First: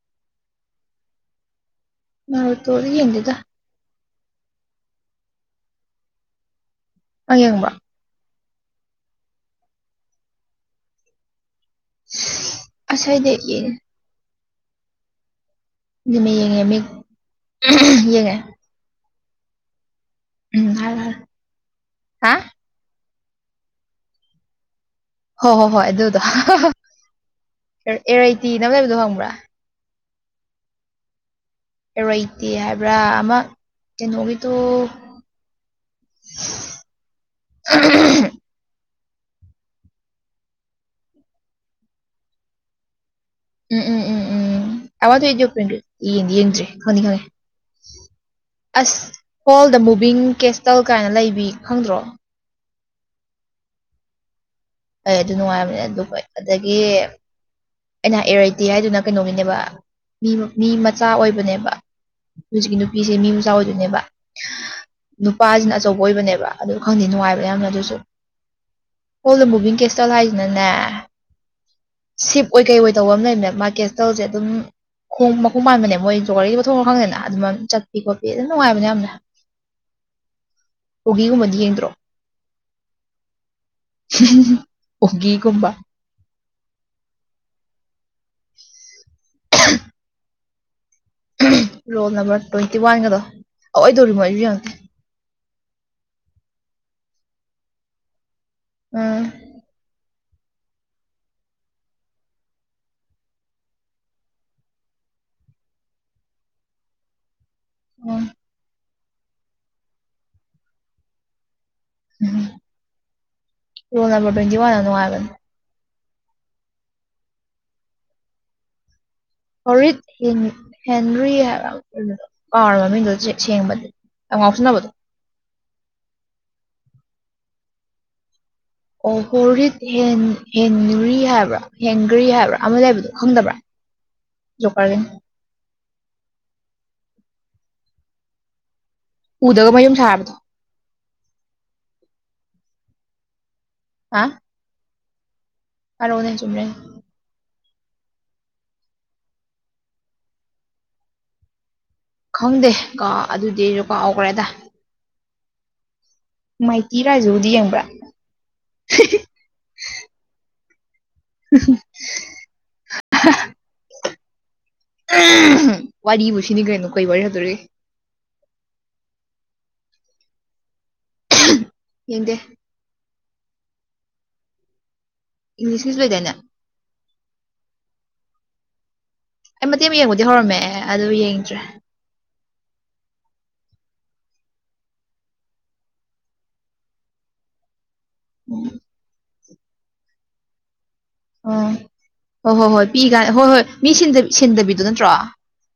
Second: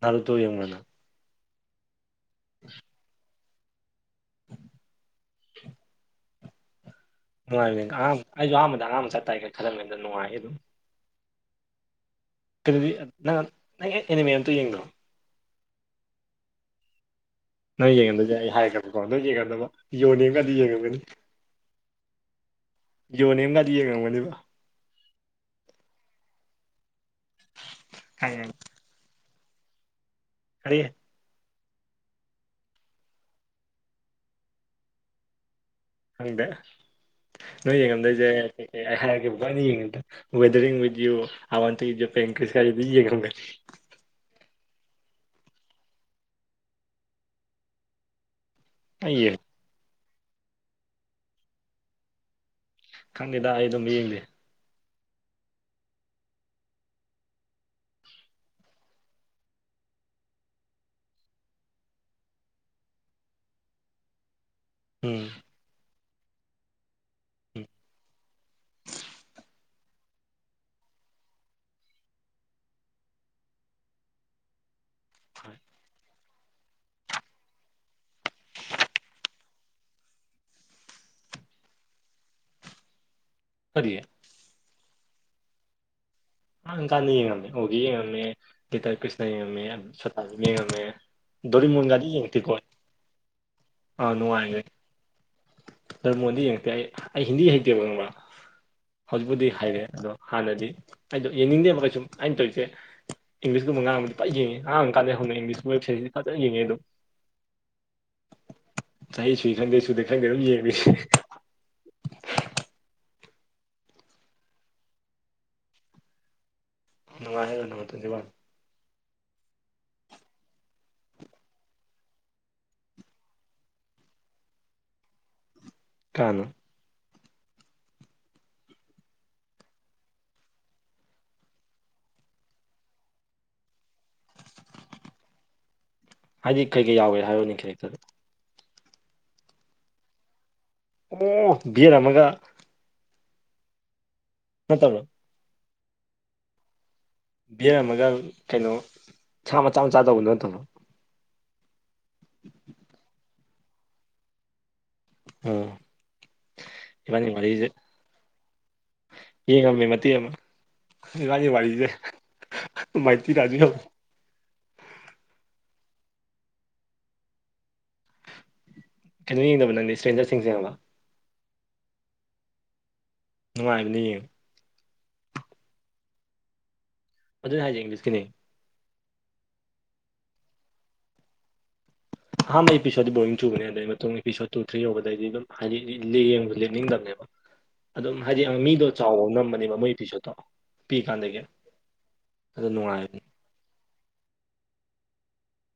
[unintelligible] ꯇꯣ ꯌꯦꯡ [unintelligible] ꯃꯥ ꯇꯣꯔꯤꯒ ꯌꯦꯗꯗ ꯍꯥ ꯅꯪ ꯌꯦꯡꯕ꯭ꯔꯣ ꯅꯨꯡꯉꯥꯏꯕꯅꯤ ꯑꯉꯥꯡ ꯑꯩꯁꯨ ꯑꯍꯥꯟꯕꯗ ꯑꯉꯥꯡ ꯆꯠ ꯇꯥꯏꯦꯒ ꯈꯜꯂꯝꯕꯗ ꯅꯨꯡꯉꯥꯏꯌꯦ ꯑꯗꯨꯝ ꯍ ꯀꯩꯅꯣꯗꯤ ꯅꯪ ꯅꯪ ꯑꯦꯅꯤꯃꯦꯦꯟ ꯑꯇ ꯌꯦꯡꯕ꯭ꯔꯣ ꯑꯗꯨꯃꯤ ꯌꯦꯡꯉꯦ ꯃꯤ ꯅꯪ ꯌꯦꯡꯒꯟꯗꯣꯏꯁꯦ ꯑꯩ ꯍꯥꯏꯈ꯭ꯔꯕꯀꯣ ꯅꯪ ꯌꯦꯡꯒꯟꯗꯕ ꯌꯣꯟꯅꯤꯡꯉꯒ ꯑꯗꯨ ꯎꯝ ꯍꯥꯏꯔꯣ ꯌꯦꯡꯉꯨꯒꯅꯤ ꯍꯥꯏꯔꯣ ꯍꯥ ꯌꯣꯟꯅꯦꯝꯅꯗꯤ ꯌꯦꯡ ꯉꯝꯒꯅꯦꯕ ꯍꯣꯏ ꯍꯣ ꯍꯣꯏ ꯑꯗꯨꯗꯣ ꯑꯦꯔꯩꯇꯤꯅ ꯂꯩꯕꯗꯣ ꯐꯪꯕ꯭ꯔꯥ ꯍꯥꯏꯔꯤꯦ ꯏꯔꯣꯏꯇꯦ ꯍꯥꯏꯕ꯭ꯔꯥ ꯑꯃ ꯀꯩꯅꯣꯒꯤꯗꯣ ꯍꯪꯗꯦ ꯅꯣꯏ ꯌꯦꯡꯉꯝꯗꯣꯏꯁꯦ ꯍꯥꯏꯔꯅꯤ ꯌꯦꯦꯗꯔꯤꯋꯥ ꯄ ꯌꯦꯡ ꯎꯝ ꯎꯝ ꯎꯝ ꯎꯝ ꯎꯝ ꯑꯋꯥꯗ ꯌꯦ ꯌꯦꯡ ꯌꯦꯡꯗ꯭ꯔꯦ ꯈꯅꯤ ꯈꯅꯤ ꯑꯁ ꯑꯩ ꯌꯦꯡ ꯍꯣꯜ ꯗ ꯃꯨꯚꯤꯡ ꯀꯦꯁꯇꯜ ꯀꯥꯏꯅ ꯂꯩꯕꯤ ꯈꯪꯗ꯭ꯔꯣ ꯈꯪꯗꯦꯗ ꯑꯩ ꯑꯗꯨꯝ ꯌꯦꯡꯗꯦ ꯑꯩ ꯑꯗꯨ ꯅꯨꯡꯉꯥꯏꯔꯕꯅꯤ ꯑꯗꯨ ꯑꯗꯒꯤ ꯑꯅꯥ ꯑꯦꯔꯥꯏꯇꯦ ꯍꯥꯏꯗꯨꯅ ꯀꯩꯅꯣꯒꯤꯅꯦꯕ ꯃꯤ ꯃꯤ ꯃꯆꯥ ꯑꯣꯏꯕꯅꯦꯕ ꯍꯧꯖꯤꯛꯀꯤ ꯅꯨꯄꯤꯁꯦ ꯃꯤ ꯃꯆꯥ ꯑꯣꯏꯗꯣꯏꯅꯦꯕ ꯎꯝ ꯅꯨꯄꯥꯁꯤꯅ ꯑꯆꯧꯕ ꯑꯣꯏꯕꯅꯦꯕ ꯑꯗꯨ ꯈꯪꯗꯦ ꯅꯨꯡꯉꯥꯏꯕ ꯎꯝ ꯌꯥꯝꯅ ꯑꯗꯨꯁꯨ ꯍꯣ ꯀꯦꯁꯇꯂ ꯍꯥꯏꯁꯤꯅꯅꯦ ꯁꯤꯞ ꯑꯣꯏ ꯀꯩ ꯑꯣꯏ ꯇꯧꯕ ꯑꯃ ꯂꯩꯕꯅꯦ ꯃꯥꯔꯀꯦꯠꯁ ꯇꯧꯁꯦ ꯑꯗꯨꯝ ꯈꯣꯡ ꯍꯣꯏ ꯃꯈꯨꯝ ꯄꯥꯟꯕꯅꯦ ꯃꯣꯏ ꯖꯣꯒꯥꯔꯤꯒꯤ ꯄꯣꯊꯣꯡ ꯈꯪꯗꯦꯅ ꯑꯗꯨꯝ ꯆꯠꯄꯤ ꯈꯣꯠꯄꯤ ꯑꯗꯨꯝ ꯅꯨꯡꯉꯥꯏꯕꯅꯦ ꯌꯥꯝꯅ ꯄꯨꯒꯤꯒꯨꯝꯕꯗꯤ ꯌꯦꯡꯗ꯭ꯔꯣ ꯐꯔꯤꯌꯦ ꯑꯣꯒꯤꯒꯨꯝꯕ ꯑ ꯀꯥꯟꯗ ꯌꯦꯡꯉꯝꯃꯦ ꯑꯣꯒꯤ ꯌꯦꯡꯉꯝꯃꯦ ꯂꯤꯇꯔ ꯄꯁꯅ ꯌꯦꯡꯉꯝꯃꯦ ꯁꯇꯥꯖꯝ ꯌꯦꯡꯉꯝꯃꯦ ꯗꯔꯤ ꯃꯟꯒꯥꯗꯤ ꯔꯣꯜ ꯅꯝꯕꯔ ꯌꯦꯡꯇꯤꯀꯣ ꯇ꯭ꯋꯦꯟꯇꯤ ꯋꯥꯟꯒꯗꯣ ꯑ ꯑꯑꯣꯏꯗꯧꯔꯤꯃꯣ ꯑꯩꯁꯨ ꯅꯨꯡꯉꯥꯏꯒ ꯌꯦꯡꯉꯛꯇꯦ ꯗꯔꯃꯣꯟꯗꯤ ꯌꯦꯡꯉꯛꯇꯦ ꯑꯩ ꯑꯩ ꯍꯤꯟꯗꯤ ꯍꯩꯇꯦꯕ ꯉꯪꯕ꯭ꯔꯥ ꯎꯝ ꯍꯧꯖꯤꯛꯄꯨꯗꯤ ꯍꯥꯏꯔꯦ ꯑꯗꯣ ꯍꯥꯟꯅꯗꯤ ꯑꯩꯗꯣ ꯌꯦꯡꯅꯤꯡꯗꯦ ꯑꯃ ꯀꯩ ꯁꯨꯝ ꯑꯩꯅ ꯇꯧꯔꯤꯁꯦ ꯏꯪꯂꯤꯁꯀꯨꯝꯕ ꯑꯥꯡꯕꯗꯤ ꯄꯥꯏ ꯌꯦꯡꯉꯦ ꯉꯥꯡꯕ ꯀꯥꯟꯗ ꯍꯧꯅ ꯏꯪꯂꯤꯁꯀꯤ ꯋꯦꯕꯁꯥꯏꯠꯁꯤ ꯐꯖꯅ ꯌꯦꯡꯉꯦ ꯑꯗꯨꯝ ꯑ ꯎꯝ ꯆꯍꯤ ꯁꯨꯏ ꯈꯪꯗꯦ ꯁꯨꯗꯦ ꯈꯪꯗꯦ ꯑꯗꯨꯝ ꯌꯦꯡꯉ ꯎꯝ ꯔꯣꯜ ꯅꯝꯕꯔ ꯇ꯭ꯋꯦꯟꯇꯤ ꯋꯥꯟꯅꯨꯡꯉꯥꯏꯕ ꯃ ꯍꯥꯏ ꯑꯗꯨꯣ ꯊꯖꯕꯥ ꯍꯣꯔꯤꯠ ꯍꯦꯟꯔꯤ ꯍꯥꯏꯕ ꯀꯥꯔ ꯃꯃꯤꯡꯗꯨ ꯁꯦꯡꯕꯗꯨ ꯑꯉꯥꯎꯁꯅꯅꯕꯗꯣ ꯀꯥꯅ ꯑꯣ ꯍꯣꯔꯤꯠ ꯍꯦꯟꯔꯤ ꯍꯥꯏꯕ꯭ꯔꯥ ꯍꯦꯟꯒ꯭ꯔꯤ ꯍꯥꯏꯕ꯭ꯔꯥ ꯑꯃ ꯂꯩꯕꯗꯣ ꯈꯪꯗꯕ꯭ꯔꯥ [unintelligible] ꯣꯀꯦ ꯍꯥꯏꯗꯤ ꯀꯩ ꯀꯩ ꯌꯥꯎꯋꯦ ꯍꯥꯏꯔꯣꯅꯤ ꯀꯦꯔꯦꯛꯇꯔꯗ ꯎꯗꯒ ꯃꯌꯨꯝ ꯁꯥꯕꯗꯣ ꯑꯣ ꯕꯤꯔ ꯑꯃꯒ ꯍꯥ ꯅꯠꯇꯧꯕꯣ ꯀꯔꯣꯅꯦ ꯆꯨꯝꯅꯦ ꯕꯤꯌꯔ ꯑꯃꯒ ꯀꯩꯅꯣ ꯁꯥ ꯃꯆꯥ ꯃꯆꯥ ꯇꯧꯕꯗꯨ ꯅꯠꯇꯕꯣ ꯈꯪꯗꯦ ꯀ ꯑꯗꯨꯗꯤ ꯑꯩꯖꯨ ꯀꯥꯎꯈ꯭ꯔꯦꯗ ꯑ ꯃꯥꯏꯇꯤ ꯏꯕꯥꯅꯤ ꯔꯥꯏꯖꯨꯗꯤ ꯃꯔꯤꯁꯦ ꯌꯦꯡꯕ꯭ꯔꯥ ꯌꯦ ꯉꯝꯃꯦ ꯃꯇꯛ ꯑꯃ ꯏꯕꯥꯅꯤ ꯋꯥꯔꯤꯗꯦ ꯃꯥꯩꯇꯤ ꯇꯥ ꯍꯧ ꯋꯥꯔꯤꯕꯨ ꯁꯤꯅꯤ ꯀꯩꯅꯣ ꯀꯩ ꯋꯥꯔꯤ ꯍꯥꯏꯗꯣꯔꯤ ꯀꯩꯅꯣ ꯌꯦꯡꯗꯕ ꯅꯪꯗꯤ ꯏꯁꯇ꯭ꯔꯦꯟꯖꯔꯁꯤꯡꯁ ꯌꯦꯡꯕ ꯌꯦꯗꯦ ꯅꯨꯡꯉꯥꯏꯕꯅꯤ ꯌꯦꯡ ꯏꯪꯂꯤꯁ ꯃꯤꯁ ꯂꯩꯩꯗꯅ ꯑꯗꯨꯅꯤ ꯍꯥꯏꯁꯦ ꯏꯪꯂꯤꯁꯀꯤꯅꯤ ꯑꯩ ꯃꯇꯦꯛ ꯑꯃ ꯌꯦꯡꯕꯨꯗꯤ ꯍꯧꯔꯝꯃꯦ ꯑꯗꯨ ꯌꯦꯡꯗ꯭ꯔꯦ ꯑꯍꯥꯟꯕ ꯑꯦꯄꯤꯁꯣꯗ ꯕꯔꯤꯡ ꯇꯨꯕꯅꯦ ꯑꯗꯨꯗꯩ ꯃꯇꯨꯡ ꯏꯄꯤꯁꯣꯠ ꯇꯨ ꯊ꯭ꯔꯤ ꯌꯧꯕꯗꯩꯗꯤ ꯑꯗꯨꯝ ꯍꯥꯏꯗꯤ ꯌꯦꯡꯕ ꯂꯦꯞꯅꯤꯡꯗꯕꯅꯦꯕ ꯑꯗꯨꯝ ꯍꯥꯏꯗꯤ ꯃꯤꯗꯣ ꯆꯥꯎꯕ ꯅꯝꯕꯅꯦꯕ ꯃꯣꯏ ꯏꯄꯤꯁꯣꯠꯇꯣ ꯄꯤ ꯀꯥꯟꯗꯒꯦ ꯑꯣ ꯍꯣꯏ ꯍꯣꯏ ꯍꯣꯏ ꯄꯤ ꯀꯥꯟ ꯍꯣꯏ ꯍꯣꯏ ꯃꯤ ꯁꯤꯟꯗꯕꯤꯗꯣ ꯅꯠꯇ꯭ꯔꯣ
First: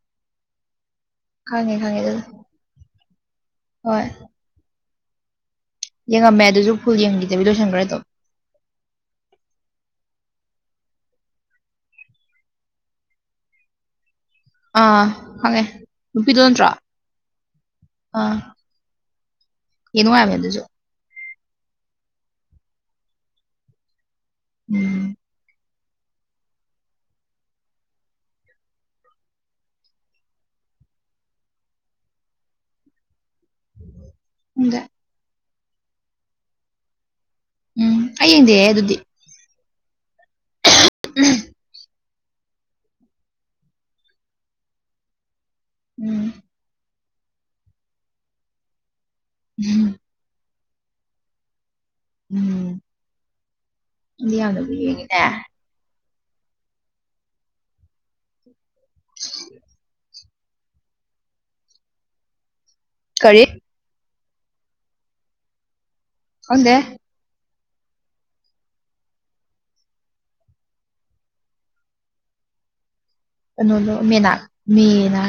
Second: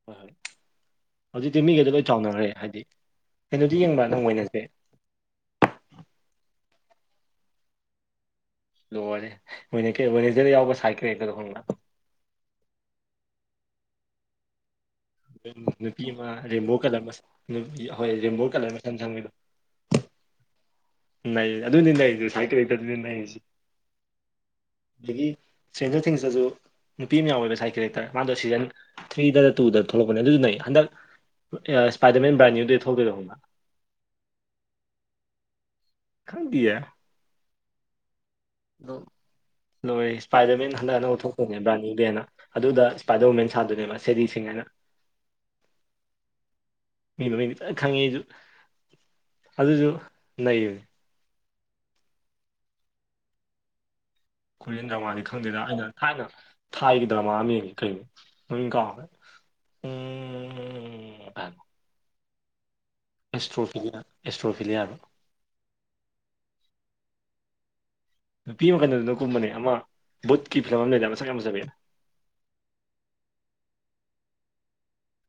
ꯍꯣꯏ ꯍꯣꯏ ꯍꯧꯖꯤꯛꯇꯤ ꯈꯪꯉꯦ ꯃꯤꯒꯗ ꯂꯣꯏ ꯈꯪꯉꯦ ꯑꯗꯨꯗꯣ ꯆꯥꯎꯅꯈ꯭ꯔꯦ ꯍꯥꯏꯗꯤ ꯍꯦꯅꯣꯗꯤ ꯍꯣꯏ ꯌꯦꯡꯕ꯭ꯔꯥ ꯅꯪ ꯑꯣꯏꯅꯁꯦ ꯌꯦꯡꯉꯝꯃꯦ ꯑꯗꯨꯁꯨ ꯐꯨꯜ ꯌꯦꯡꯈꯤꯗꯕꯤ ꯂꯣꯏꯁꯤꯟꯈ꯭ꯔꯦ ꯇꯧ ꯂꯣꯏꯔꯦ ꯃ ꯃꯅꯦꯖꯔꯗ ꯌꯥꯎꯕ ꯁꯥꯏ ꯀꯦꯀꯗ ꯈꯪꯅ ꯑꯥ ꯈꯪꯉꯦ ꯅꯨꯄꯤ ꯑꯃ ꯅꯨꯄꯤꯗꯣ ꯅꯠꯇ꯭ꯔꯣ ꯔꯦꯟꯕꯣ ꯀꯂꯔ ꯍꯣꯏ ꯔꯦꯟꯕꯣ ꯀꯂꯔ ꯃ ꯁꯪꯕꯤꯕ ꯌꯡ ꯅꯨꯡꯉꯥꯏꯕꯅꯤ ꯑꯗꯨꯨꯖꯣ ꯂꯩ ꯑꯗꯨꯅꯤ ꯂꯩꯔꯤꯁꯦ ꯁ꯭ꯋꯥꯏ ꯀꯔꯤꯗ ꯑꯗꯨꯅꯤ ꯂꯩꯔꯤꯁꯦ ꯎꯝ ꯑꯗꯒꯤ ꯆꯦꯟꯖꯔ ꯊꯤꯡꯁꯇꯁꯨ ꯅꯨꯄꯤ ꯑꯃ ꯌꯥꯎꯋꯕ ꯁꯥꯏꯠ ꯀꯦꯔꯦꯛꯇꯔ ꯃꯥꯗꯣ ꯁꯤꯖꯟ ꯊ꯭ꯔꯤꯗ ꯇꯨꯗ ꯊꯣꯛꯂꯛꯄꯅꯦ ꯑꯗꯨꯗꯨ ꯅ ꯍꯟꯗꯛ ꯑꯦ ꯏꯁꯄꯥꯏꯗꯔꯃꯦꯟ ꯕꯔꯥꯅꯤꯗꯨꯗꯤ ꯊꯧꯗꯣꯏꯔꯛ [unintelligible] ꯈꯪꯗꯤꯌꯥ ꯎꯝ ꯑꯩ ꯌꯦꯡꯗꯤꯑ ꯑꯗꯨꯗꯤ ꯂꯣꯏ ꯏꯁꯄꯥꯏꯗꯔꯃꯦꯟ ꯍꯟꯗꯛ ꯍꯟꯅ ꯂꯧꯊꯣꯛꯄꯅꯦ ꯕ꯭ꯔꯥꯅꯤꯗꯅ ꯑꯗꯨꯗ ꯏꯁꯄꯥꯏꯗꯔꯋꯃꯦꯟ ꯁꯥꯗꯨꯅꯦꯕ ꯁꯦꯗꯤꯁꯤꯡ ꯍꯥꯏꯅ ꯎꯝ ꯃꯤꯗꯨ ꯃꯤꯗꯤ ꯐ ꯈꯪꯉꯦ ꯑꯩꯁꯨ ꯑꯗꯨꯁꯨ ꯎꯝ ꯂꯩꯌꯦ ꯎꯝ ꯑꯗꯨꯗꯤ ꯌꯥꯝꯗꯕꯨ ꯀꯣꯔꯤꯌꯟ ꯌꯦꯒꯤꯅꯦ ꯗ꯭ꯔꯃꯥꯗꯤ ꯈꯪꯗꯦꯗ ꯑꯩꯅ ꯊꯥꯏꯅ ꯊꯥꯏꯒꯤ ꯗ꯭ꯔꯃꯥ ꯑꯃ ꯌꯦꯡ ꯀꯩꯅꯣ ꯃꯃꯤꯡ ꯀꯥꯎꯈꯔ꯭ꯦ [unintelligible] ꯀꯔꯤ ꯑꯦꯁꯇ꯭ꯔꯣꯐꯤꯂꯤꯌꯥ ꯑꯦꯁꯇ꯭ꯔꯣꯐꯤꯂꯤꯌꯥꯗꯣ ꯍꯪꯗꯦ ꯅꯨꯄꯤ ꯑꯃꯈꯟꯗ ꯑꯗꯨꯅ ꯀꯨꯝꯕꯅꯦ ꯑꯃ ꯕꯨꯠꯀꯤ ꯐꯤꯂꯝ ꯑꯃ ꯂꯩꯗ ꯃꯆꯥ ꯌꯥꯝ ꯃꯆꯥꯄꯕꯤ ꯀꯅꯣꯂꯣ ꯃꯅꯥ ꯃꯤꯔ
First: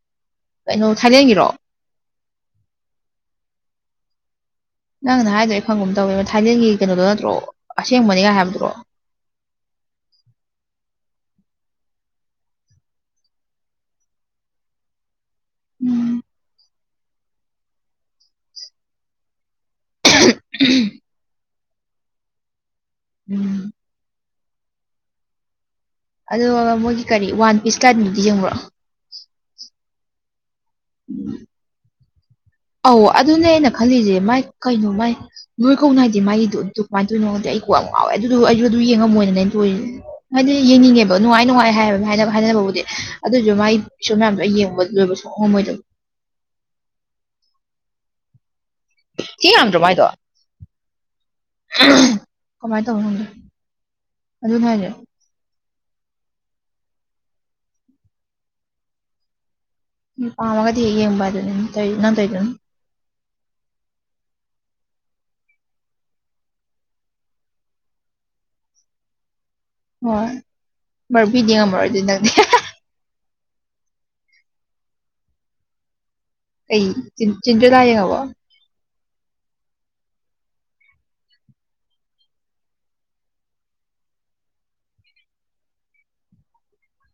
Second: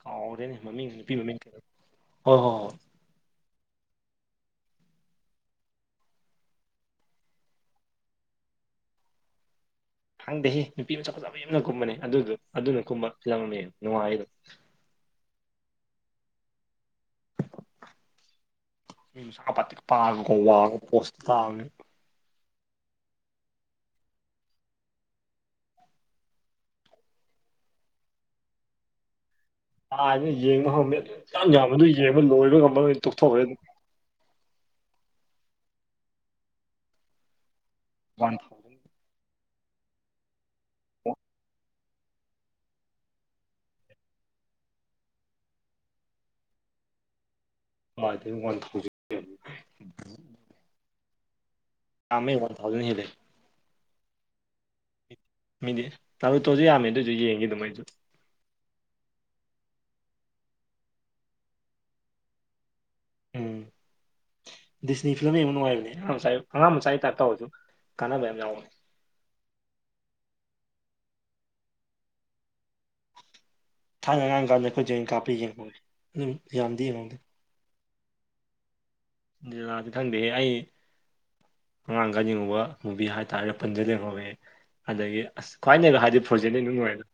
ꯀꯥꯎꯔꯦꯅꯦ ꯀꯩꯅꯣ ꯃꯃꯤꯡ ꯅꯨꯄꯤ ꯃꯃꯤꯡ ꯊꯥꯏꯂꯦꯟꯒꯤꯔꯣ ꯍꯣꯏ ꯍꯣꯏ ꯍꯣꯏ ꯅꯪꯅ ꯍꯥꯏꯗ꯭ꯔꯣ ꯑꯩ ꯐꯪꯕ ꯑꯃ ꯇꯧꯋꯦꯕ ꯊꯥꯏꯂꯦꯟꯒꯤ ꯀꯩꯅꯣꯗꯣ ꯅꯠꯇ꯭ꯔꯣ ꯑꯁꯦꯡꯕꯅꯤꯒꯥꯏ ꯍꯥꯏꯕꯗꯨ꯭ꯔꯣ ꯍꯪꯗꯦꯍ ꯅꯨꯄꯤ ꯃꯆꯥꯆꯥꯥꯕ ꯌꯥꯝꯅ ꯀꯨꯝꯕꯅꯦ ꯑꯗꯨꯗꯨ ꯑꯗꯨꯅ ꯀꯨꯝꯕ ꯐꯤꯂꯝ ꯑꯃ ꯌꯥꯝ ꯅꯨꯡꯉꯥꯏꯗꯣ ꯎꯝ ꯅꯨꯄꯤ ꯃꯁꯥ ꯄꯥꯇꯔꯤꯛ ꯄꯥꯔ ꯋꯥꯡꯉ ꯄꫭꯁꯇꯤ ꯇꯥꯕꯅꯤ ꯎꯝ ꯑꯗꯨꯒ ꯃꯣꯏꯒꯤ ꯀꯔꯤ ꯋꯥꯟ ꯄꯤꯁ ꯀꯅꯤꯗꯤ ꯌꯦꯡꯕ꯭ꯔꯣ ꯀꯅ ꯌꯦꯡꯕ ꯉꯝꯃꯦ ꯑꯗꯨ ꯆꯥꯡ ꯌꯥꯝꯕꯗꯨ ꯌꯦꯡꯕ ꯂꯣꯏꯕ ꯉ ꯑꯧ ꯑꯗꯨꯅꯦ ꯑꯩꯅ ꯈꯜꯂꯤꯁꯦ ꯃꯥꯏ ꯀꯩꯅꯣ ꯃꯥꯏ ꯅꯣꯏ ꯀꯧꯅ ꯍꯥꯏꯗꯤ ꯃꯥꯒꯤꯗꯣ ꯑꯗꯨ ꯀꯃꯥꯏꯅ ꯇꯧꯅꯣꯗꯤ ꯑꯩ ꯌꯥꯝ ꯉꯥꯎꯋꯦ ꯑꯗꯨ ꯋꯥꯟ ꯑꯩꯁꯨ ꯊꯥꯎꯖꯟ ꯑꯗꯨꯝ ꯌꯦꯡꯉꯝꯃꯣꯏꯅꯅꯦ ꯑꯩꯅ ꯇꯣꯏꯔꯤꯁꯦ ꯍꯥꯏꯗꯤ ꯌꯦꯡꯅꯤꯡꯉꯦꯕ ꯅꯨꯡꯉꯥꯏ ꯅꯨꯡꯉꯥꯏ ꯍꯥꯏꯕ ꯍꯥꯏꯅꯕꯕꯨꯗꯤ ꯑꯗꯨꯁꯨ ꯃꯥꯏ ꯄꯁꯨ ꯃꯌꯥꯝꯗꯣ ꯑꯩ ꯌꯦꯡꯕ ꯂꯣꯏꯕꯁꯨꯣꯛꯍꯝꯃꯣꯏꯗ ꯑ ꯑꯗꯨ ꯃꯦ ꯊ ꯃꯥꯏꯗ ꯌꯥꯝꯃꯦ ꯋꯥꯟ ꯊꯥꯎꯖꯟ ꯀꯃꯥꯏꯗ ꯍꯦꯜꯂꯦ ꯑꯗꯨ ꯐꯔꯦ ꯃꯤꯗꯤ ꯅꯥꯔꯨꯇꯣꯁꯨ ꯌꯥꯝꯃꯦ ꯑꯗꯨꯑꯣꯏꯁꯨ ꯌꯦꯡꯈꯤꯗꯃꯩꯁꯨ ꯎ ꯄꯥꯎꯃꯒꯗꯤ ꯍ ꯌꯦꯡꯕ ꯑꯗꯨ ꯅ ꯅꯪ ꯇꯣꯏꯗꯨꯅ ꯎꯝ ꯗꯤꯁꯅꯤ ꯐꯤꯂꯝ ꯌꯥꯝ ꯅꯨꯡꯉꯥꯏꯔꯤꯕꯅꯤ ꯑꯉꯥꯡ ꯃꯆꯥꯥꯏ ꯑꯉꯥꯡ ꯃꯆꯥꯥꯏꯒꯤ ꯇꯥꯛꯞ ꯇꯧꯔꯁꯨ ꯀꯥꯟꯅꯕ ꯌꯥꯝ ꯌꯥꯎꯕꯅꯤ ꯍꯣꯏ ꯕꯔꯕꯤꯗꯤ ꯌ‌ꯦꯡꯉꯝ ꯃꯔ‌ꯣꯏꯗꯨꯗꯤ ꯅꯪꯅꯦ ꯊꯥꯅꯔꯥꯡ ꯀꯥꯟꯗ ꯑꯩꯈꯣꯏ ꯖꯩꯅ ꯀꯥꯞꯄ ꯌꯦꯡꯍꯧꯋꯤ ꯑꯗꯨꯝ ꯌꯥꯝꯗꯤ ꯑꯩ ꯌꯦꯡꯍꯧꯗꯦ ꯆ ꯆꯤꯟꯗꯔ‌ꯦꯜꯂꯥ ꯌ‌ꯦꯡꯉꯕ‌ꯣ ꯆꯤꯟꯗꯔ‌ꯦꯜꯂꯥꯗꯤ ꯈꯪꯗꯦꯍꯦ ꯑꯩ ꯑꯉꯥꯡ ꯀꯅꯤꯡꯉꯕ ꯃꯨꯚꯤ ꯍꯥꯏꯇꯥꯔꯦ ꯄꯟꯖ ꯂꯉꯧꯦ ꯑꯗꯒꯤ ꯑꯁ ꯈ꯭ꯋꯥꯏꯅꯦꯕ ꯍꯥꯏꯗꯤ ꯐ꯭ꯔꯣꯖꯦꯂꯤ ꯑꯗꯨꯅꯨꯡꯣꯏꯗ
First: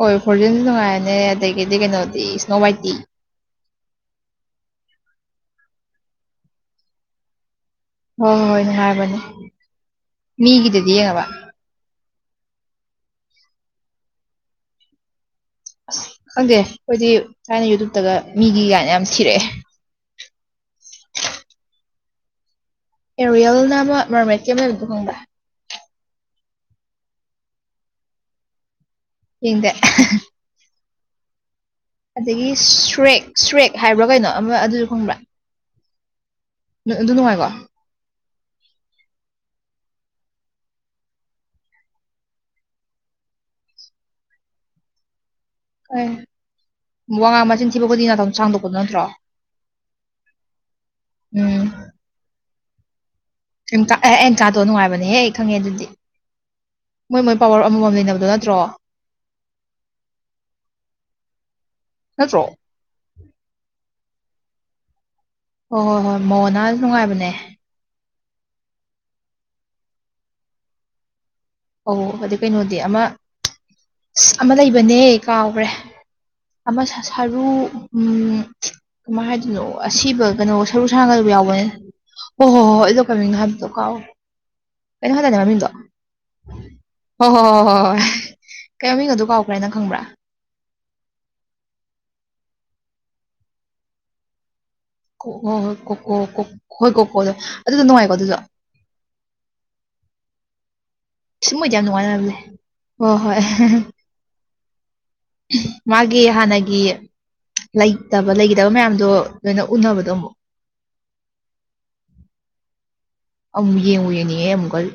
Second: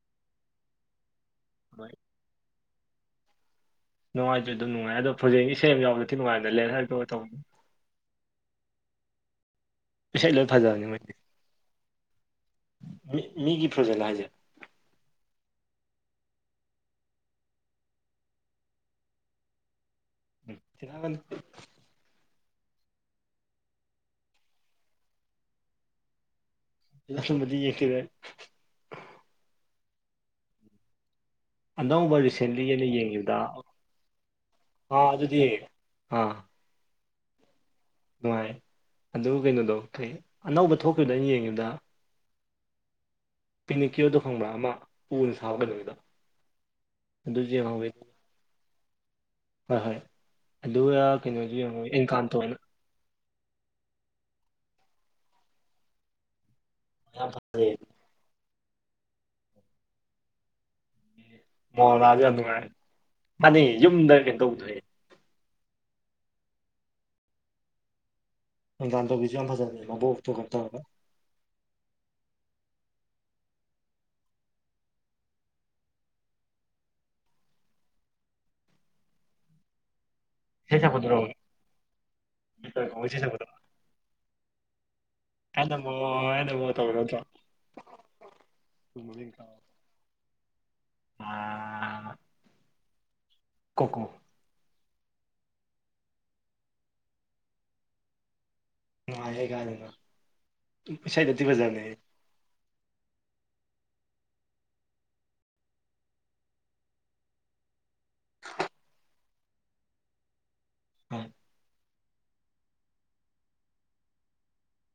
ꯍꯣꯏ ꯐꯣꯔꯖꯤꯟꯁꯨ ꯅꯨꯡꯉꯥꯏꯔꯅꯦ ꯑꯗꯒꯤꯗꯤ ꯀꯩꯅꯣꯗꯤ ꯏꯁ꯭ꯅꯣ ꯋꯥꯏꯠꯇꯤ ꯅꯨꯡꯉꯥꯏꯖ꯭ꯔ ꯑꯗꯨꯝ ꯅꯨꯡꯉꯥꯏ ꯑꯗꯣ ꯐꯖꯦꯟꯒꯤ ꯁꯦꯜ ꯌꯥꯎꯗꯗꯤ ꯅꯨꯡꯉꯥꯏꯅꯦꯦꯟ ꯍꯥꯏꯔꯛꯒ ꯇꯧꯕ ꯍꯣꯏ ꯍꯣꯏ ꯍꯣꯏꯅꯦ ꯍꯥꯏꯕꯅꯦ ꯏꯁꯩ ꯂꯣꯏ ꯐꯖꯕꯅꯤ ꯃꯤꯒꯤꯗꯗꯤ ꯃꯣꯏꯗꯤ ꯌꯦꯡꯉꯕ ꯃꯤ ꯃꯤꯒꯤ ꯄ꯭ꯔꯣꯖꯦꯛ ꯍꯥꯏꯁꯦ ꯑꯁ ꯈꯪꯗꯦ ꯑꯩꯈꯣꯏꯗꯤ ꯁꯨꯥꯏꯅ ꯌꯨꯇꯨꯕꯇꯒ ꯃꯤꯒꯤ ꯥꯟ ꯌꯥꯝ ꯊꯤꯔꯛꯑꯦ ꯎ ꯆꯦ ꯑꯦꯔꯤꯌꯦꯜꯅ ꯑꯃ ꯃꯣꯔꯃꯦꯠ ꯀꯦꯦꯝꯕꯗꯨ ꯈꯪꯕ ꯏ ꯃ ꯌꯦꯦꯛꯇꯦ ꯍꯗ ꯑꯅꯧꯕ ꯑꯗꯒꯤ ꯔꯤꯁꯦꯟꯂꯤ ꯑꯩꯅ ꯁ꯭ꯔꯦꯛ ꯌꯦꯡꯉꯕꯗ ꯁ꯭ꯔꯦꯛ ꯍꯥꯏꯕ꯭ꯔꯥ ꯀꯩꯅꯣ ꯑꯃ ꯑꯗꯨꯁꯨ ꯑꯥ ꯈꯪꯕ꯭ꯔꯥ ꯑꯗꯨꯗꯤ ꯑꯥ ꯑꯗꯨ ꯅꯨꯡꯉꯥꯏꯀꯣ ꯅꯨꯡꯉꯥꯏ ꯑꯗꯨ ꯀꯩꯅꯣꯗ‌ꯣ ꯑꯅꯧꯕ ꯊꯣꯛꯈꯤꯕꯗ ꯑꯩꯅ ꯌꯦꯡꯉꯗ ꯄꯤꯅꯤꯀꯤ꯭ꯌꯣꯗꯣ ꯈꯪꯕ꯭ꯔ ꯑꯃ ꯄꯨꯜ ꯐꯥꯎꯒꯂꯨ ꯑꯦ ꯋꯥꯉꯥꯡ ꯃꯆꯤꯟ ꯊꯤꯕꯕꯨꯗꯤ ꯅꯥꯇꯪ ꯁꯥꯡꯗꯣꯛꯄꯗꯣ ꯅꯠꯇ꯭ꯔꯣ ꯍꯣꯏ ꯍꯣꯏ ꯑꯗꯨꯒ ꯀꯩꯅꯣꯁꯨ ꯎꯝ ꯌꯦꯡꯉꯣ ꯏꯟꯀꯥꯝ ꯇꯧꯅ ꯑꯦ ꯑꯦ ꯀꯥꯗꯣ ꯅꯨꯡꯉꯥꯏꯕꯅꯦꯍꯦ ꯑꯩ ꯈꯪꯉꯦ ꯑꯗꯨꯗꯤ ꯃꯣꯏ ꯌꯥꯝ ꯃꯣꯏ ꯄꯋꯥꯔ ꯐꯖꯩꯌꯦ ꯑꯃꯃꯝ ꯂꯩꯅꯕꯗꯣ ꯅꯠꯇ꯭ꯔꯣ ꯃꯣꯂꯥꯁꯨ ꯌꯥꯝ ꯅꯠꯇ꯭ꯔꯣ ꯅꯨꯡꯉꯥꯏꯔ ꯃꯥꯅꯦꯩ ꯌꯨꯝꯗ ꯀꯩꯅꯣ ꯇꯧꯗꯣꯏ ꯍꯣꯏ ꯍꯣꯏ ꯍꯣꯏ ꯃꯉꯣꯟꯅꯁꯨ ꯅꯨꯡꯉꯥꯏꯕꯅꯦ ꯑꯗꯥꯥꯟꯗꯣꯕꯤꯁꯨ ꯌꯥꯝ ꯐꯖꯅ ꯂꯩꯕꯣ ꯑꯣꯛꯇꯣ ꯀꯔ ꯇꯧꯔꯕ ꯑꯣ ꯍꯥꯏꯗꯤ ꯀꯩꯅꯣꯗꯤ ꯑꯃ ꯑꯃ ꯂꯩꯕꯅꯦ ꯀꯥꯎꯈ꯭ꯔꯦ ꯑꯃ ꯁꯔꯨ ꯀꯃꯥꯏ ꯍꯥꯏꯗꯣꯏꯅꯣ ꯑꯁꯤꯕ ꯀꯩꯅꯣ ꯏꯁꯩ ꯁꯔꯨ ꯁꯛꯄꯗꯨꯔꯣ ꯁꯥꯥꯡꯒꯗꯕ ꯌꯥꯎꯕꯅꯦ ꯍꯣ ꯍꯣꯏ ꯍꯣꯏ ꯍꯣꯏ ꯑꯩꯗꯣ ꯀꯣꯡꯒꯩ ꯏꯁꯩ ꯀꯃꯤꯅꯣ ꯁꯛꯄꯗꯣ ꯍꯥꯏꯕꯗꯣ ꯀꯥꯎꯋ ꯀꯩꯅꯣ ꯍꯥꯏꯇꯥꯅꯤ ꯃꯃꯤꯡꯗꯣ ꯑꯦꯅꯃꯣ ꯑꯦꯅꯃꯣ ꯇꯧꯕꯗꯣ ꯅꯠꯇ꯭ꯔꯣ ꯍꯣ ꯍꯣꯏ ꯍꯣꯏ ꯍꯣꯏ ꯍꯣꯏ ꯀꯩꯃꯤꯡꯒ ꯑꯗꯨ ꯀꯥꯎꯈ꯭ꯔꯦꯅ ꯈꯪꯕ꯭ꯔꯥ ꯈꯣꯈꯣ ꯀ ꯑꯣꯣ ꯍꯣꯏ ꯀꯣ ꯀꯣ ꯍꯣꯏ ꯀꯣ ꯀꯣꯗꯣ ꯑꯗꯨꯗꯣ ꯅꯨꯡꯉꯥꯏꯀꯣ ꯑꯗꯨꯗ ꯅꯨꯡꯉꯥꯏ ꯑꯩ ꯀꯥꯏꯗꯅ ꯏꯁꯩꯗꯗꯤ ꯐꯖꯅꯦ ꯃꯦ ꯍꯣꯏ ꯍꯣꯏ ꯃꯥꯒꯤ ꯍꯥꯟꯅꯒꯤ ꯂꯩꯇꯕ ꯂꯩꯒꯗꯕ ꯃꯌꯥꯝꯗꯣ ꯂꯣꯏꯅ ꯎꯅꯕꯗ ꯑꯃꯨꯛ ꯎꯝ ꯑꯝ ꯌꯦꯡꯉꯨ ꯌꯦꯡꯅꯤꯡꯉꯦ ꯑꯃꯨꯛꯀꯜ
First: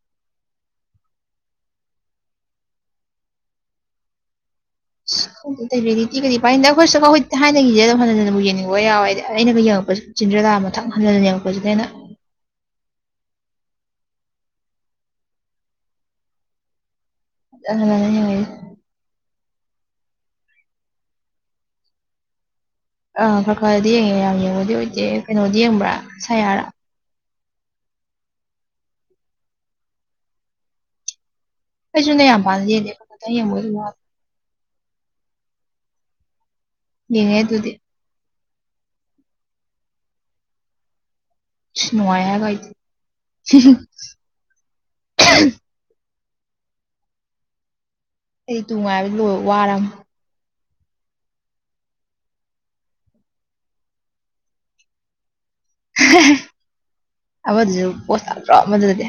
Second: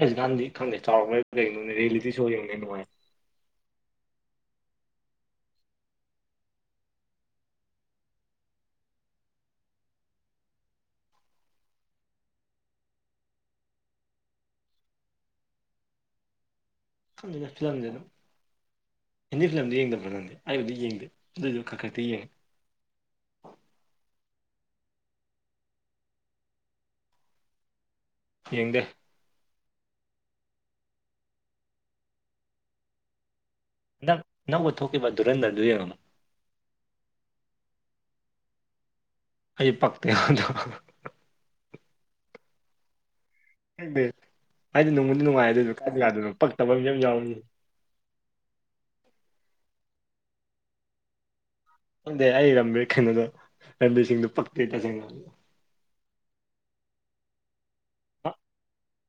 ꯔꯥꯁ ꯥꯟꯗꯤ ꯈꯪꯗꯦ ꯆꯥꯎꯔꯝꯅ ꯀꯩꯅꯣꯅꯦ ꯔꯤꯌꯦꯂꯤꯇꯤ ꯁꯣ ꯌꯦꯡꯅꯦ ꯅꯨꯡꯉꯥꯏ ꯗꯤꯤ ꯀꯔꯤ ꯄꯥꯏꯗ ꯑꯩꯈꯣꯏꯁꯨꯀ ꯑꯩꯈꯣꯏ ꯊꯅꯒꯤꯁꯦ ꯑꯗꯨꯝ ꯍꯟ ꯍꯅ ꯑꯃꯨꯛ ꯌꯦꯅꯤꯡꯕ ꯌꯥꯎꯋꯦꯗꯤ ꯑꯩꯅꯒ ꯌꯦꯡꯉꯛꯄꯁꯨ ꯆꯤꯟꯗ꯭ꯔꯗꯥꯥ ꯃꯊꯪ ꯍꯟꯍꯜꯅꯤꯡꯉꯛꯄꯁꯤꯗ ꯑꯩꯅ ꯑꯩꯅ ꯍꯟꯅ ꯐꯤꯔꯂꯝꯖꯩꯅ ꯍꯟꯅ ꯌꯦꯡꯉꯛꯏ ꯍꯤꯟꯗꯤ ꯐꯤꯂꯝꯗꯨ ꯌꯦꯡꯗꯕ꯭ꯔ ꯅꯪꯗꯤ ꯑꯩꯕꯨꯗꯤ ꯌꯦꯡꯗꯦ ꯑꯗꯨꯏꯗꯨ ꯈꯔ ꯈꯛꯇꯤ ꯌꯦꯡꯉꯦ ꯑꯥ ꯈꯔ ꯈꯔꯗꯤ ꯌꯦꯡꯉꯦ ꯌꯥꯝ ꯌꯦꯡꯉꯗꯤ ꯑꯣꯏꯗꯦ ꯀꯩꯅꯣꯗꯤ ꯌꯦꯡꯕ꯭ꯔꯥ ꯁꯌꯥꯔꯥ ꯌꯦꯡꯗꯦ ꯀꯩꯁꯨꯅ ꯌꯥꯝꯥꯟꯂꯤꯦꯥꯏ ꯃꯣꯏ ꯅꯪ ꯅꯧꯕ ꯊꯣꯛꯈꯤꯕ ꯗꯨꯔꯦꯟꯗꯔꯗꯨ ꯌꯦꯡꯉꯨꯨ ꯌꯦꯉꯦ ꯑꯗꯨꯗꯤ ꯑꯩ ꯄꯛꯛꯇꯗ ꯁꯅꯣꯋꯥ ꯍꯥꯏꯒ ꯏꯗꯤ ꯍ ꯍꯥꯏꯗꯤ ꯅꯣꯡꯃꯗꯤ ꯅꯨꯡꯉꯥꯏ ꯑꯗꯨ ꯀꯥꯏꯗꯥꯗꯅ ꯄꯛꯇꯕ ꯌꯥꯝ ꯌꯥꯎꯔꯤꯅꯤ ꯑꯩꯗꯤ ꯇꯅꯨꯡꯉꯥꯏꯕꯗꯤ ꯂꯣꯏ ꯋꯥꯔꯝ ꯈꯪꯗꯦ ꯑꯩ ꯔꯥꯕꯤꯔ ꯀꯩꯅꯣꯗꯣ ꯔꯝꯕꯤꯔꯁꯤꯡꯗꯨꯣ ꯄꯛꯇꯦ ꯇꯁꯦꯡꯅ ꯑꯃꯗꯨꯁꯨ ꯄꯣꯠ ꯑ- ꯇꯥꯠꯇ꯭ꯔꯣ ꯑꯃꯗꯨꯗꯗꯤ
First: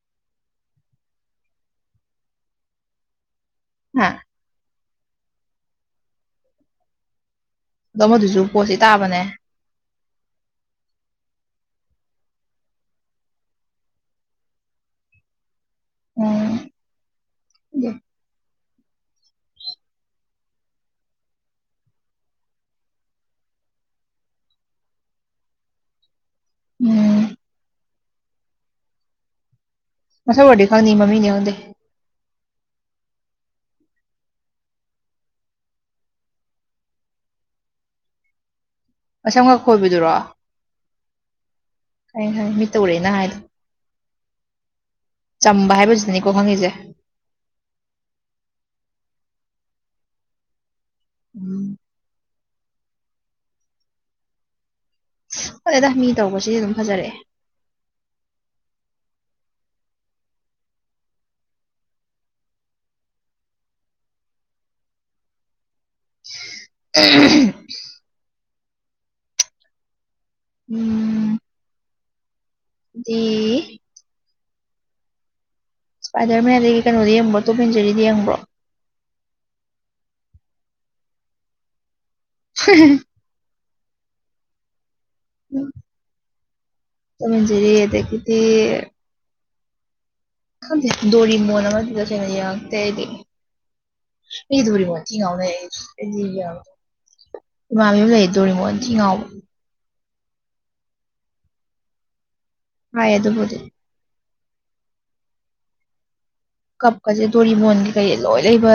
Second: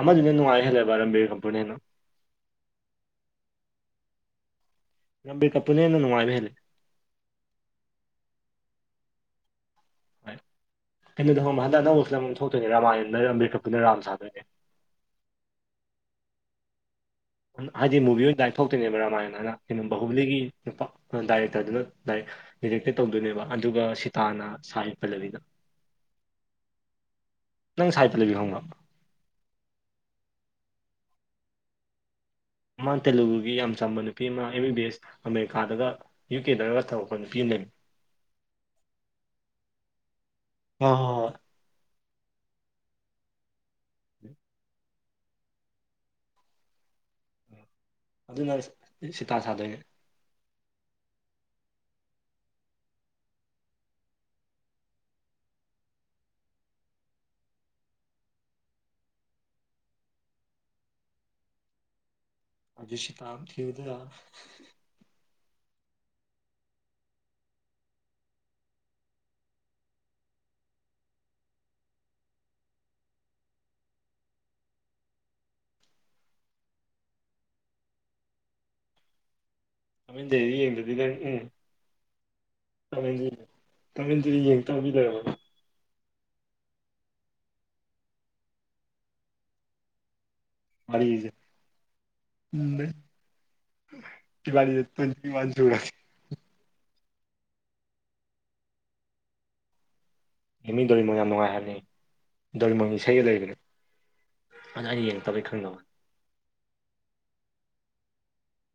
ꯑꯃꯗꯨꯅ ꯅꯅꯨꯡꯉꯥꯏ ꯍꯂꯦꯕꯔ ꯕꯤꯔ ꯀꯄꯅꯤꯅ ꯍꯥ ꯅꯕꯤꯛꯄꯅꯅꯦ ꯅꯅꯨꯡ ꯃꯥꯥꯏ ꯃꯦ ꯑꯗꯣ ꯃꯗꯨꯁꯨ ꯄꯣꯠꯁꯤ ꯇꯥꯕꯅꯦ ꯍꯣꯏ ꯀꯩꯅꯣꯗ ꯍ ꯍꯟꯗꯛ ꯑꯅꯧꯕꯁꯤ ꯂꯝ ꯑꯃ ꯊꯣꯛꯇꯣꯏꯅꯦ ꯔꯥꯃꯥꯏꯅꯟ ꯃꯦꯀꯞꯇꯨꯅ ꯔꯥꯝ ꯁꯥꯗꯣꯏꯅꯦ ꯎꯝ ꯑꯗꯨ ꯍꯥꯏꯗꯤ ꯃꯨꯚꯤ ꯑꯣꯏꯅ ꯗꯥꯏꯔꯤꯛ ꯐ ꯊꯣꯛꯇꯣꯏꯅꯦꯕ ꯔꯥꯃꯥꯌꯟ ꯍꯥꯏꯅ ꯀꯩꯅꯣ ꯕꯍꯨꯕꯤꯂꯤꯒꯤ ꯅꯨꯄꯥ ꯗꯥꯏꯔꯦꯛꯇꯔꯗꯨꯅ ꯗꯥꯛ ꯔꯤꯔꯦꯛꯇꯦ ꯇꯧꯗꯣꯏꯅꯦꯕ ꯑꯗꯨꯒ ꯁꯤꯇꯥꯅ ꯁꯥ ꯍ ꯄꯜꯂꯕꯤꯗ ꯎꯝ ꯅꯪ ꯁꯥꯏꯐꯠꯇ ꯂꯩꯕꯤꯍꯣꯡꯕ꯭ꯔꯕ ꯃꯊ ꯋꯥꯔꯤꯗꯤ ꯈꯪꯅꯤ ꯃꯃꯤ ꯅꯉꯗ ꯃꯥꯅ ꯇꯦꯂꯨꯒꯨꯒꯤ ꯌꯥꯝ ꯆꯝꯕ ꯅꯨꯄꯤ ꯑꯃ ꯑꯦꯝ ꯕꯤ ꯕꯤ ꯑꯦꯁ ꯑꯃꯦꯔꯤꯀꯥꯗꯒ ꯌꯨ ꯀꯦ ꯗꯔꯁ ꯊꯈ ꯄꯤꯅꯦ ꯃꯁꯝꯒ ꯈꯣꯏꯕꯗꯨꯔꯣ ꯍꯣꯏ ꯍꯣꯏ ꯈ ꯈ ꯃꯤꯠ ꯇꯧꯔꯛꯦꯅ ꯍꯥꯏꯗ ꯎꯝ ꯆꯝꯕ ꯍꯥꯏꯕꯁꯤꯗꯅꯤꯀꯣ ꯈꯪꯉꯤꯁꯦ ꯑꯗꯨꯅ ꯁꯤꯇꯥ ꯁꯥꯗꯣꯏꯅꯦ ꯎꯝ ꯐꯔꯦꯗ ꯃꯤ ꯇꯧꯕꯁꯤ ꯑꯗꯨꯝ ꯐꯖꯔꯛꯑꯦ ꯍꯧꯖꯤꯁꯤ ꯇꯥꯝ ꯊꯤꯌꯨꯗ ꯌꯥ ꯎꯝ ꯎꯝ ꯖꯦ ꯏꯁꯄꯥꯏꯗꯔ ꯃꯦꯟꯗꯒꯤ ꯀꯩꯅꯣꯗ ꯌꯦꯡꯕꯔꯣ ꯇꯣꯝ ꯑꯦꯟ ꯖꯦꯔꯤꯗꯤ ꯌꯦꯡꯕ꯭ꯔꯣ ꯇꯣꯝ ꯑꯦꯟ ꯖꯦꯔꯤ ꯌꯦꯡꯗꯔꯗꯤ ꯀꯩ ꯎꯝ Tom and Jerry Tom and Jerry ꯌꯦꯡꯉꯛꯇꯕ ꯃꯤ ꯂꯩꯔꯝꯒꯅꯤ ꯇꯣꯝ ꯑꯦꯟ ꯖꯦꯔꯤ ꯑꯗꯒꯤꯗꯤ ꯈꯪꯗꯦ ꯋꯥꯔꯤꯁꯦ ꯗꯣꯔꯤꯃꯣꯟ ꯑꯃꯗꯤ ꯇꯁꯦꯡꯅ ꯌꯦꯡꯉꯛꯇꯦ ꯎꯝ ꯑꯩꯗꯤ ꯃꯤꯗꯤ ꯏꯕꯥꯅꯤꯁꯦ ꯗꯣꯔꯤꯃꯣꯟ ꯊꯤ ꯇ꯭ꯋꯦꯟꯇꯤ ꯋꯥꯟ ꯉꯥꯎꯅꯩ ꯁꯨꯔꯦ ꯑꯩꯗꯤ ꯏꯃꯥꯟꯅꯕꯤ ꯑꯃ ꯂꯩꯌꯦ ꯗꯣꯔꯤꯃꯣꯟ ꯊꯤ ꯉꯥꯎꯕ ꯍꯦꯃꯤꯟ ꯗꯣꯔꯤꯃꯣꯟ ꯌꯥꯝ ꯅꯨꯡꯉꯥꯏ ꯍꯥꯏꯕꯅꯤ ꯗꯣꯔꯤꯃꯣꯟꯒꯤ ꯍꯥꯏ ꯏꯁꯩꯒ ꯂꯩꯕꯅꯦ ꯑꯗꯨꯕꯨꯗꯤ ꯑꯗꯣ ꯑꯩꯗꯤ ꯌꯦꯡꯉꯛꯇꯕꯩ ꯈꯪꯗꯋꯥꯅꯤ ꯀꯞꯀꯖꯦ ꯗꯣꯔꯤꯃꯣꯟꯒꯤ ꯀꯩ ꯂꯣꯏ ꯂꯩꯕ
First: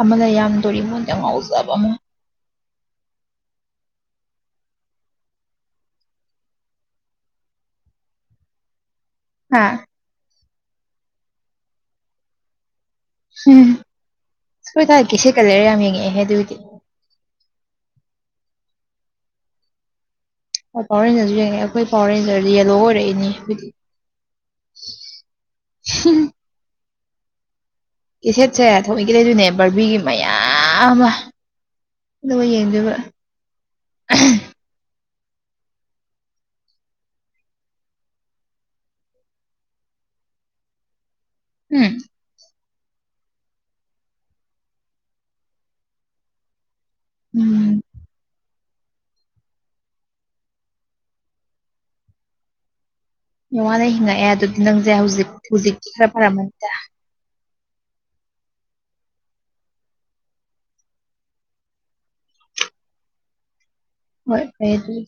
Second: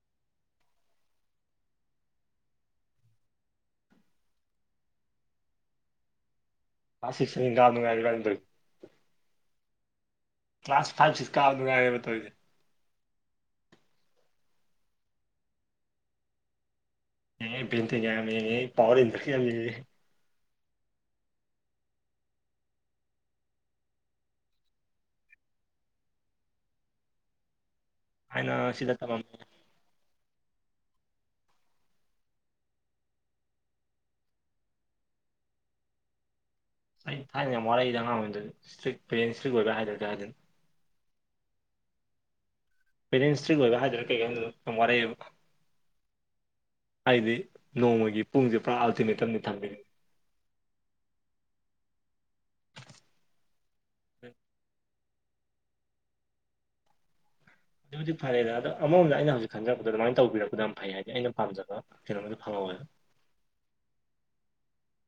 ꯑꯃ ꯂꯩ ꯌꯥꯝ ꯗꯣꯔꯤꯃꯣꯟꯗ ꯌꯥꯝ ꯉꯥꯎꯖꯕ ꯑꯃ ꯀ꯭ꯂꯥꯁ ꯁꯤꯛꯁ ꯁꯥꯚꯦꯟ ꯀꯥꯕꯗꯨ ꯉꯥꯏꯔꯦ ꯏꯕꯥꯅꯤ ꯇꯧꯔꯤꯖꯦ ꯍꯥ ꯀ꯭ꯂꯥꯁ ꯐꯥꯏꯚ ꯁꯤꯛꯁ ꯀꯥꯕꯗꯨ ꯉꯥꯏꯔꯦꯕ ꯇꯧꯋꯤꯖꯦ ꯍꯨꯝ ꯑꯈꯣꯏ ꯊꯥꯏꯅ ꯀꯦꯁꯦꯠ ꯀꯥ ꯂꯩꯔꯥ ꯌꯥꯝ ꯌꯦꯡꯉꯛꯑꯦꯍꯦ ꯑꯗꯨꯏꯗꯤ ꯌꯦꯡꯉꯦ ꯕꯦꯟꯇꯦꯟꯒ ꯌꯥꯝ ꯉꯦꯡꯉꯛꯑꯦ ꯄꯋꯥꯔ ꯔꯦꯟꯖꯔꯒ ꯌꯥꯝ ꯌꯦꯡꯉꯛꯑꯦ ꯍꯣꯏ ꯄꯋꯥꯔ ꯔꯦꯟꯖꯔꯁꯨ ꯌꯦꯡꯉꯦ ꯑꯈꯣꯏ ꯄꯋꯥꯔ ꯔꯦꯟꯖꯔꯗ ꯌꯦꯜꯂꯣ ꯑꯣꯏꯔꯛꯏꯅꯦ [unintelligible] ꯊꯥꯏꯅ ꯀꯦꯁꯦꯠꯁꯦ ꯁꯤꯗ ꯊꯥꯑꯣꯏꯀꯤ ꯇꯝꯃꯝꯃꯦ ꯂꯩꯗꯣꯏꯅꯩ ꯕꯔꯕꯤꯒꯤ ꯃꯌꯥꯝ ꯑꯃ ꯑꯗꯨꯒ ꯌꯦꯡꯗꯣꯏꯕ ꯑꯩ ꯊꯥꯏꯅ ꯌꯥꯝ ꯋꯥꯔꯛꯏꯗ ꯑꯉꯥꯡ ꯑꯣꯏꯔꯤꯉꯩꯗꯗꯤ ꯏꯁꯇ꯭ꯔꯤꯛ ꯄꯦꯔꯦꯟꯁ ꯏꯁꯇ꯭ꯔꯤꯛ ꯑꯣꯏꯕ ꯍꯥꯏꯗꯣꯏꯔ ꯀꯩ ꯍꯥꯏꯗꯣꯏꯅꯣ ꯍꯨꯝ ꯄꯦꯔꯦꯟꯁ ꯏꯁꯇ꯭ꯔꯤꯛ ꯑꯣꯏꯕ ꯍꯥꯏꯗꯣꯏꯔ ꯀꯩ ꯍꯥꯏꯗꯣꯏꯅꯣ ꯌꯥꯝ ꯋꯥꯔꯛꯑꯦꯕ ꯍꯥꯏꯗꯤ ꯎꯝ ꯅꯣꯡꯃꯒꯤ ꯄꯨꯡꯖꯦ ꯄꯨꯔꯥ ꯑꯜꯇꯤꯃꯦꯇꯝꯅꯤ ꯊꯝꯃꯤꯖꯦ ꯌꯥꯝ ꯋꯥꯅ ꯍꯤꯡꯉꯛꯑꯦ ꯑꯗꯨꯗꯤ ꯅꯪꯖꯦ ꯍꯧꯖꯤꯛ ꯍꯧꯖꯤꯛꯇꯤ ꯈꯔ ꯐꯔꯝꯃꯅꯤꯗ ꯍꯧꯖꯤꯛꯄꯨꯗꯤ ꯐꯥꯔꯦꯗ ꯑꯗꯣ ꯑꯃꯥꯔꯣꯝꯗ ꯑꯩꯅ ꯍꯧꯖꯤꯛ ꯈꯟꯖꯔꯛꯄꯗ ꯑꯗꯨꯃꯥꯏꯅ ꯇꯧꯕꯤꯔꯛꯄꯗꯣ ꯌꯥꯝ ꯐꯩ ꯍꯥꯏꯗꯤ ꯑꯩꯅ ꯄꯥꯝꯖꯕ ꯀꯩꯅꯣꯝꯗꯤ ꯐꯪꯍꯧꯋꯦ ꯍꯣꯏ ꯔꯦꯗꯤ